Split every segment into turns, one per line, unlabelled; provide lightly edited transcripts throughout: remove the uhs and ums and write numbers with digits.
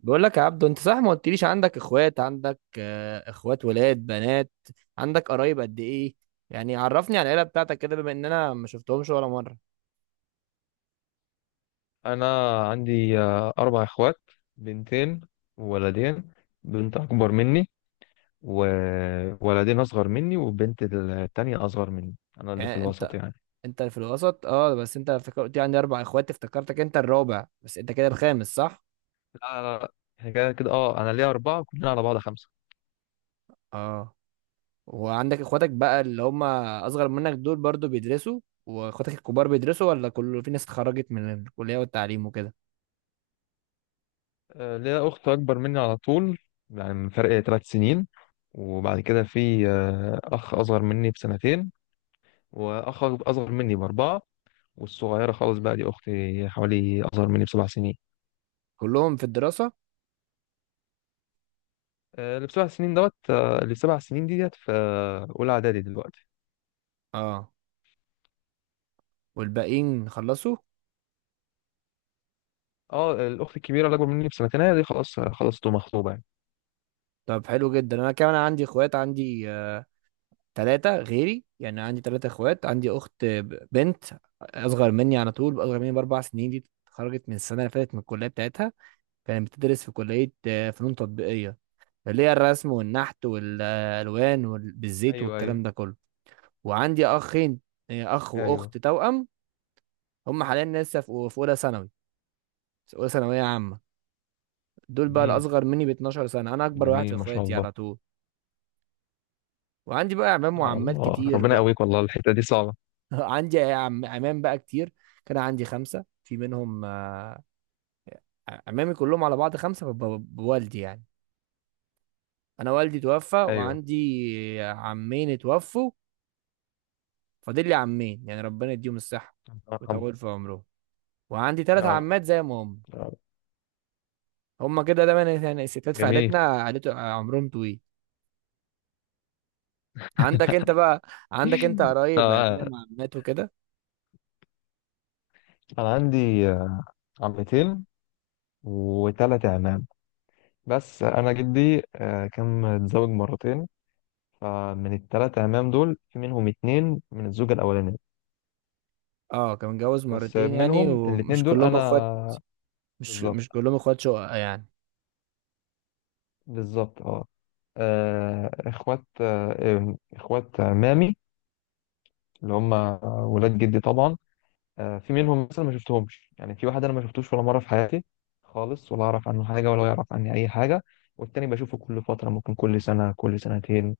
بقول لك يا عبدو، انت صح، ما قلتليش عندك اخوات. عندك اخوات ولاد بنات؟ عندك قرايب قد ايه؟ يعني عرفني على العيله بتاعتك كده، بما ان انا ما شفتهمش ولا مره.
انا عندي اربع اخوات، بنتين وولدين. بنت اكبر مني وولدين اصغر مني، والبنت التانية اصغر مني. انا اللي في
يعني انت
الوسط يعني.
انت في الوسط. اه، بس انت قلت لي عندي اربع اخوات، افتكرتك انت الرابع، بس انت كده الخامس صح؟
لا لا لا، احنا كده كده، اه انا ليا اربعة، كلنا على بعض خمسة.
اه. وعندك اخواتك بقى اللي هم اصغر منك دول برضو بيدرسوا؟ واخواتك الكبار بيدرسوا ولا كله، في ناس اتخرجت من الكليه والتعليم وكده؟
ليا اخت اكبر مني على طول، يعني من فرق ثلاث سنين. وبعد كده في اخ اصغر مني بسنتين، واخ اصغر مني باربعة. والصغيرة خالص بقى دي اختي، حوالي اصغر مني بسبع سنين.
كلهم في الدراسه؟
اللي بسبع سنين دوت، اللي سبع سنين دي ديت في اولى اعدادي دلوقتي.
اه، والباقيين خلصوا؟
اه، الاخت الكبيره اللي اكبر مني بسنتين هي دي، خلاص خلاص تبقى مخطوبه يعني.
طب حلو جدا. انا كمان عندي اخوات، عندي تلاتة غيري، يعني عندي تلاتة اخوات. عندي اخت بنت، اصغر مني على طول، اصغر مني باربع سنين. دي اتخرجت من السنة اللي فاتت من الكلية بتاعتها. كانت بتدرس في كلية فنون تطبيقية، اللي هي الرسم والنحت والالوان بالزيت
ايوه ايوه
والكلام ده كله. وعندي اخين، اخ
ايوه.
واخت توأم. هم حاليا لسه في اولى ثانوي، اولى ثانوية عامة. دول بقى
جميل،
الاصغر مني ب 12 سنة. انا اكبر واحد في
جميل ما شاء
اخواتي
الله.
على طول. وعندي بقى اعمام
يا
وعمات
الله،
كتير
ربنا
بقى.
يقويك والله الحته دي صعبه.
عندي عمام بقى كتير. كان عندي خمسة في منهم، عمامي كلهم على بعض خمسة بوالدي يعني. أنا والدي توفى،
ايوه.
وعندي عمين اتوفوا. فاضل لي عمين، يعني ربنا يديهم الصحة
يا رب
ويطول في عمرهم. وعندي تلات
يا رب
عمات زي ما هم.
يا رب.
هم كده دايما، يعني الستات في
جميل.
عائلتنا عائلته عمرهم طويل. عندك انت بقى، عندك انت قرايب عمام
آه،
عمات وكده؟
انا عندي آه، عمتين وثلاث اعمام. بس انا جدي كان متزوج مرتين، فمن الثلاث اعمام دول في منهم اتنين من الزوجه الاولانيه.
اه، كان متجوز
بس
مرتين يعني،
منهم الاتنين
ومش
دول
كلهم اخوات.
انا،
مش
بالظبط
كلهم اخوات شقق يعني.
بالظبط اه. اخوات اخوات مامي اللي هم ولاد جدي طبعا. في منهم مثلا ما شفتهمش، يعني في واحد انا ما شفتوش ولا مره في حياتي خالص، ولا اعرف عنه حاجه ولا يعرف عني اي حاجه. والتاني بشوفه كل فتره، ممكن كل سنه كل سنتين.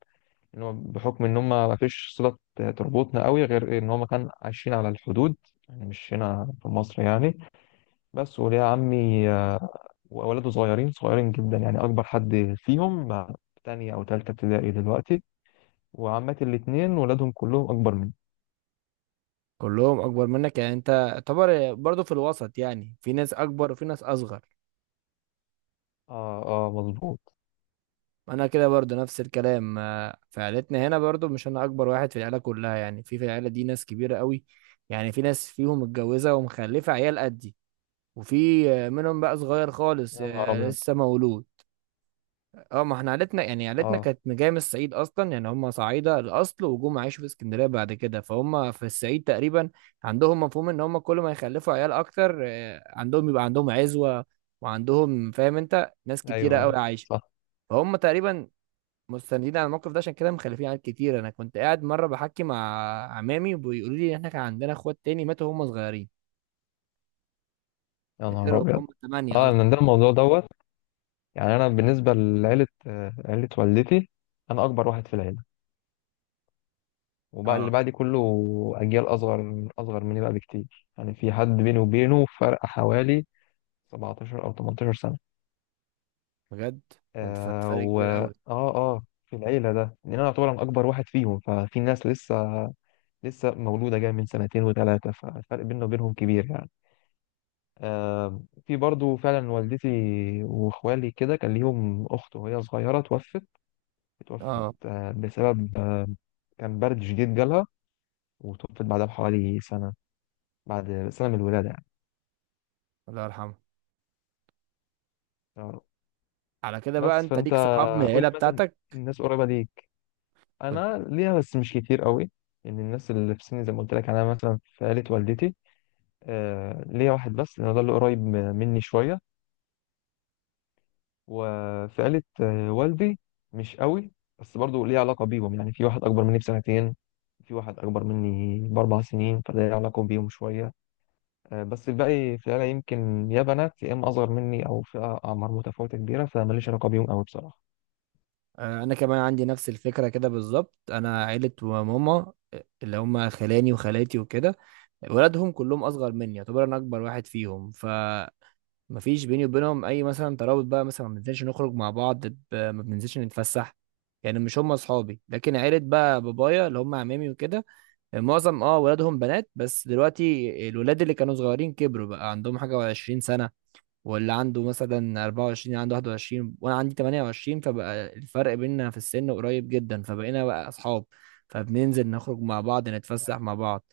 ان هو بحكم ان هم ما فيش صله تربطنا قوي، غير ان هم كانوا عايشين على الحدود، يعني مش هنا في مصر يعني. بس وليه عمي واولاده صغيرين صغيرين جدا، يعني اكبر حد فيهم مع تانية او تالتة ابتدائي دلوقتي. وعماتي الاتنين ولادهم كلهم اكبر مني.
كلهم اكبر منك، يعني انت تعتبر برضو في الوسط، يعني في ناس اكبر وفي ناس اصغر.
اه، اه مظبوط.
انا كده برضو نفس الكلام. في عيلتنا هنا برضو، مش انا اكبر واحد في العيله كلها، يعني في العيله دي ناس كبيره قوي، يعني في ناس فيهم متجوزه ومخلفه عيال قدي، وفي منهم بقى صغير خالص،
يا نهار ابيض.
لسه مولود. اه، ما احنا عيلتنا يعني، عيلتنا
اه،
كانت جايه من الصعيد اصلا، يعني هم صعايده الاصل وجم عايشوا في اسكندريه بعد كده، فهم في الصعيد تقريبا عندهم مفهوم ان هم كل ما يخلفوا عيال اكتر، عندهم يبقى عندهم عزوه، وعندهم، فاهم انت، ناس كتيره
ايوه ايوه
قوي عايشه.
صح.
فهم تقريبا مستندين على الموقف ده، عشان كده مخلفين عيال كتير. انا كنت قاعد مره بحكي مع عمامي، وبيقولوا لي ان احنا كان عندنا اخوات تاني ماتوا وهم صغيرين،
يا نهار
غيرهم
ابيض.
هم ثمانيه
اه،
اصلا.
ان ده الموضوع دوت. يعني انا بالنسبه لعيله، عيله والدتي، انا اكبر واحد في العيله، وبقى اللي
اه،
بعدي كله اجيال اصغر، اصغر مني بقى بكتير. يعني في حد بيني وبينه فرق حوالي 17 او 18 سنه.
بجد، يعني
آه
فرق
و
كبير
اه
قوي.
اه في العيلة ده، لأن أنا أعتبر أنا أكبر واحد فيهم، ففي ناس لسه لسه مولودة جاية من سنتين وثلاثة، فالفرق بيننا وبينهم كبير يعني. آه، في برضو فعلا والدتي وإخوالي كده كان ليهم أخت، وهي صغيرة توفت. توفت
اه،
بسبب كان برد شديد جالها، وتوفت بعدها بحوالي سنة، بعد سنة من الولادة يعني.
الله يرحمه.
آه.
على كده بقى،
بس
انت
فأنت
ليك صحاب من العيله
قولي مثلا،
بتاعتك؟
الناس قريبة دي
كنت
انا ليها بس مش كتير قوي. ان الناس اللي في سني زي ما قلت لك، يعني انا مثلا في عيله والدتي آه ليا واحد بس، لان هو ده اللي قريب مني شويه. وفي عيله والدي مش قوي، بس برضو ليه علاقه بيهم. يعني في واحد اكبر مني بسنتين، في واحد اكبر مني باربع سنين، فده ليه علاقه بيهم شويه. آه، بس الباقي في العيله يمكن يا بنات يا اما اصغر مني او في اعمار متفاوته كبيره، فماليش علاقه بيهم قوي بصراحه.
آه، انا كمان عندي نفس الفكره كده بالظبط. انا عيله ماما، اللي هم خلاني وخالاتي وكده، ولادهم كلهم اصغر مني، يعتبر انا اكبر واحد فيهم. ف مفيش بيني وبينهم اي مثلا ترابط بقى، مثلا ما بننزلش نخرج مع بعض، ما بننزلش نتفسح، يعني مش هم اصحابي. لكن عيله بقى بابايا، اللي هم عمامي وكده، معظم ولادهم بنات، بس دلوقتي الولاد اللي كانوا صغيرين كبروا، بقى عندهم حاجه و20 سنه، واللي عنده مثلا 24 عنده 21، وانا عندي 28. فبقى الفرق بيننا في السن قريب جدا، فبقينا بقى اصحاب، فبننزل نخرج مع بعض، نتفسح مع بعض.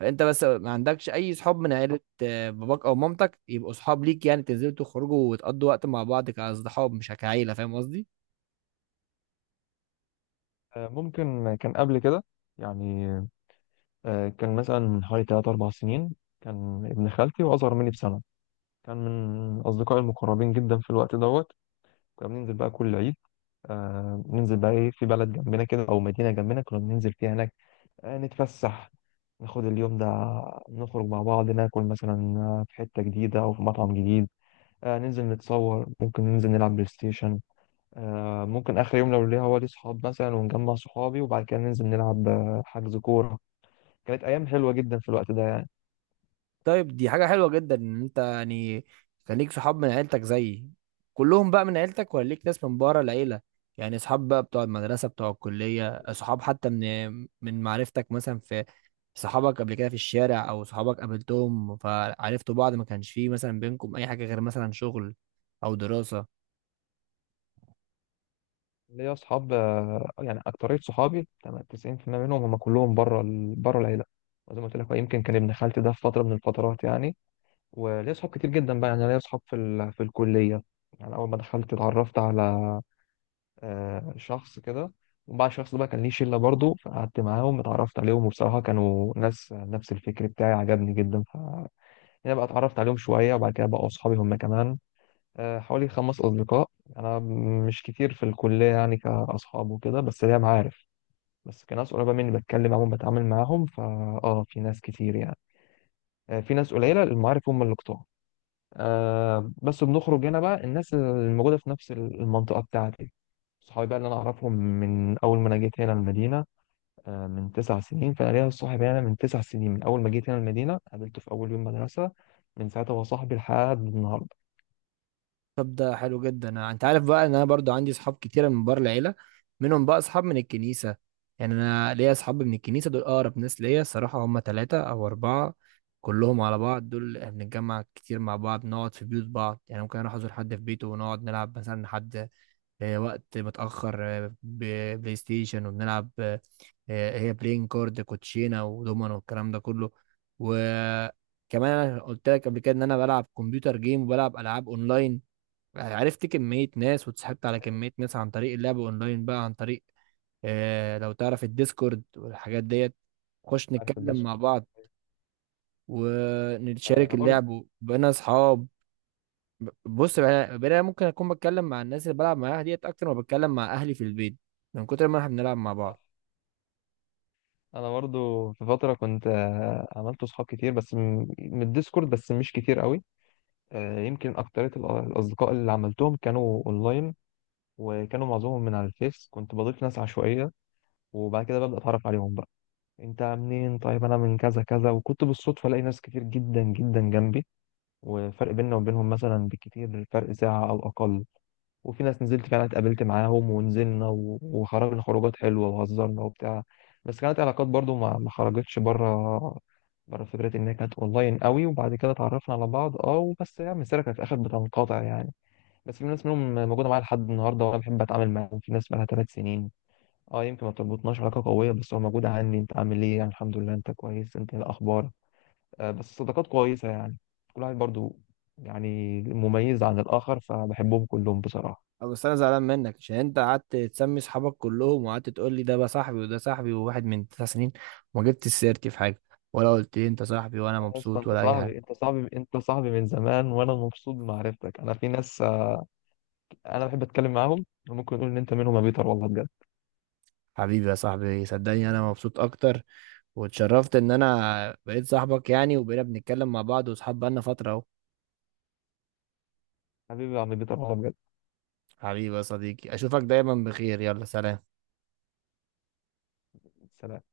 فانت بس، ما عندكش اي صحاب من عيلة باباك او مامتك، يبقوا صحاب ليك، يعني تنزلوا تخرجوا وتقضوا وقت مع بعض كاصحاب مش كعيلة، فاهم قصدي؟
آه ممكن كان قبل كده يعني، كان مثلا من حوالي تلات أربع سنين، كان ابن خالتي وأصغر مني بسنة، كان من أصدقائي المقربين جدا في الوقت دوت. كنا بننزل بقى كل عيد، آه ننزل بقى إيه في بلد جنبنا كده أو مدينة جنبنا كنا بننزل فيها هناك. آه نتفسح، ناخد اليوم ده، نخرج مع بعض، ناكل مثلا في حتة جديدة أو في مطعم جديد. آه ننزل نتصور، ممكن ننزل نلعب بلاي ستيشن. آه ممكن آخر يوم لو ليا هو لي صحاب مثلا ونجمع صحابي، وبعد كده ننزل نلعب حجز كورة. كانت أيام حلوة جدا في الوقت ده.
طيب، دي حاجة حلوة جدا ان انت يعني كان ليك صحاب من عيلتك زيي. كلهم بقى من عيلتك، ولا ليك ناس من بره العيلة، يعني صحاب بقى بتوع المدرسة، بتوع الكلية، صحاب حتى من معرفتك، مثلا في صحابك قبل كده في الشارع، او صحابك قابلتهم فعرفتوا بعض، ما كانش فيه مثلا بينكم اي حاجة غير مثلا شغل او دراسة؟
ليا اصحاب يعني اكتريه صحابي تمام 90% منهم هم كلهم بره بره العيله. وزي ما قلت لك هو يمكن كان ابن خالتي ده في فتره من الفترات يعني. وليا اصحاب كتير جدا بقى، يعني ليا اصحاب في في الكليه. يعني اول ما دخلت اتعرفت على شخص كده، وبعد الشخص ده بقى كان ليه شله برضه، فقعدت معاهم اتعرفت عليهم. وبصراحه كانوا ناس نفس الفكر بتاعي عجبني جدا، ف يعني بقى اتعرفت عليهم شويه وبعد كده بقوا اصحابي هم كمان. حوالي خمس أصدقاء. أنا مش كتير في الكلية يعني كأصحاب وكده، بس ليا معارف، بس كناس قريبة مني بتكلم معاهم بتعامل معاهم فا في ناس كتير يعني. في ناس قليلة، المعارف هم اللي كتار. بس بنخرج هنا بقى الناس الموجودة في نفس المنطقة بتاعتي، صحابي بقى اللي أنا أعرفهم من أول ما أنا جيت هنا المدينة، من تسع سنين. فأنا ليا صاحب هنا من تسع سنين، من أول ما جيت هنا المدينة قابلته في أول يوم مدرسة، من ساعتها هو صاحبي لحد النهاردة.
طب ده حلو جدا. انت عارف بقى ان انا برضو عندي اصحاب كتيره من بره العيله. منهم بقى اصحاب من الكنيسه، يعني انا ليا اصحاب من الكنيسه دول اقرب ناس ليا الصراحه، هم ثلاثه او اربعه كلهم على بعض. دول إحنا بنتجمع كتير مع بعض، نقعد في بيوت بعض، يعني ممكن اروح ازور حد في بيته ونقعد نلعب مثلا لحد وقت متاخر، بلاي ستيشن، وبنلعب هي بلاين كارد كوتشينه ودومينو والكلام ده كله. وكمان انا قلت لك قبل كده ان انا بلعب كمبيوتر جيم وبلعب العاب اونلاين. عرفت كمية ناس واتسحبت على
أيوة،
كمية ناس عن طريق اللعب اونلاين، بقى عن طريق لو تعرف الديسكورد والحاجات ديت، خش
عارف
نتكلم مع
الديسكورس.
بعض ونشارك
أنا برضه،
اللعب وبقينا اصحاب. بص بقى، بقينا ممكن اكون بتكلم مع الناس اللي بلعب معاها ديت اكتر ما بتكلم مع اهلي في البيت، من كتر ما احنا بنلعب مع بعض.
انا برضو في فتره كنت عملت صحاب كتير بس من الديسكورد، بس مش كتير قوي. يمكن اكتريه الاصدقاء اللي عملتهم كانوا اونلاين، وكانوا معظمهم من على الفيس، كنت بضيف ناس عشوائيه وبعد كده ببدا اتعرف عليهم بقى. انت منين؟ طيب انا من كذا كذا، وكنت بالصدفه الاقي ناس كتير جدا جدا جنبي، وفرق بيننا وبينهم مثلا بالكتير فرق ساعه او اقل. وفي ناس نزلت فعلا اتقابلت معاهم، ونزلنا وخرجنا خروجات حلوة وهزرنا وبتاع. بس كانت علاقات برضو ما خرجتش بره، بره فكرة إن هي كانت أونلاين قوي، وبعد كده اتعرفنا على بعض. أه وبس، يعني السيرة كانت في الآخر بتنقطع يعني. بس في ناس منهم موجودة معايا لحد النهاردة وأنا بحب أتعامل معاهم، في ناس بقالها ثلاث سنين. أه يمكن ما بتربطناش علاقة قوية، بس هو موجودة عندي، أنت عامل إيه؟ يعني الحمد لله. أنت كويس؟ أنت إيه الأخبار؟ أه بس صداقات كويسة يعني، كل واحد برضو يعني مميز عن الآخر، فبحبهم كلهم بصراحة.
أه، بس انا زعلان منك عشان انت قعدت تسمي اصحابك كلهم، وقعدت تقول لي ده بقى صاحبي وده صاحبي وواحد من تسع سنين، وما جبتش سيرتي في حاجة، ولا قلت لي انت صاحبي، ولا
يا اسطى
مبسوط،
انت
ولا اي حاجة.
صاحبي انت صاحبي انت صاحبي من زمان، وانا مبسوط بمعرفتك. انا في ناس انا بحب اتكلم معاهم وممكن نقول ان انت منهم يا بيتر والله بجد.
حبيبي يا صاحبي، صدقني انا مبسوط اكتر، واتشرفت ان انا بقيت صاحبك يعني، وبقينا بنتكلم مع بعض واصحاب بقالنا فترة اهو.
حبيبي يا عم بيتر والله بجد.
حبيبي يا صديقي، اشوفك دايما بخير، يلا سلام.
سلام.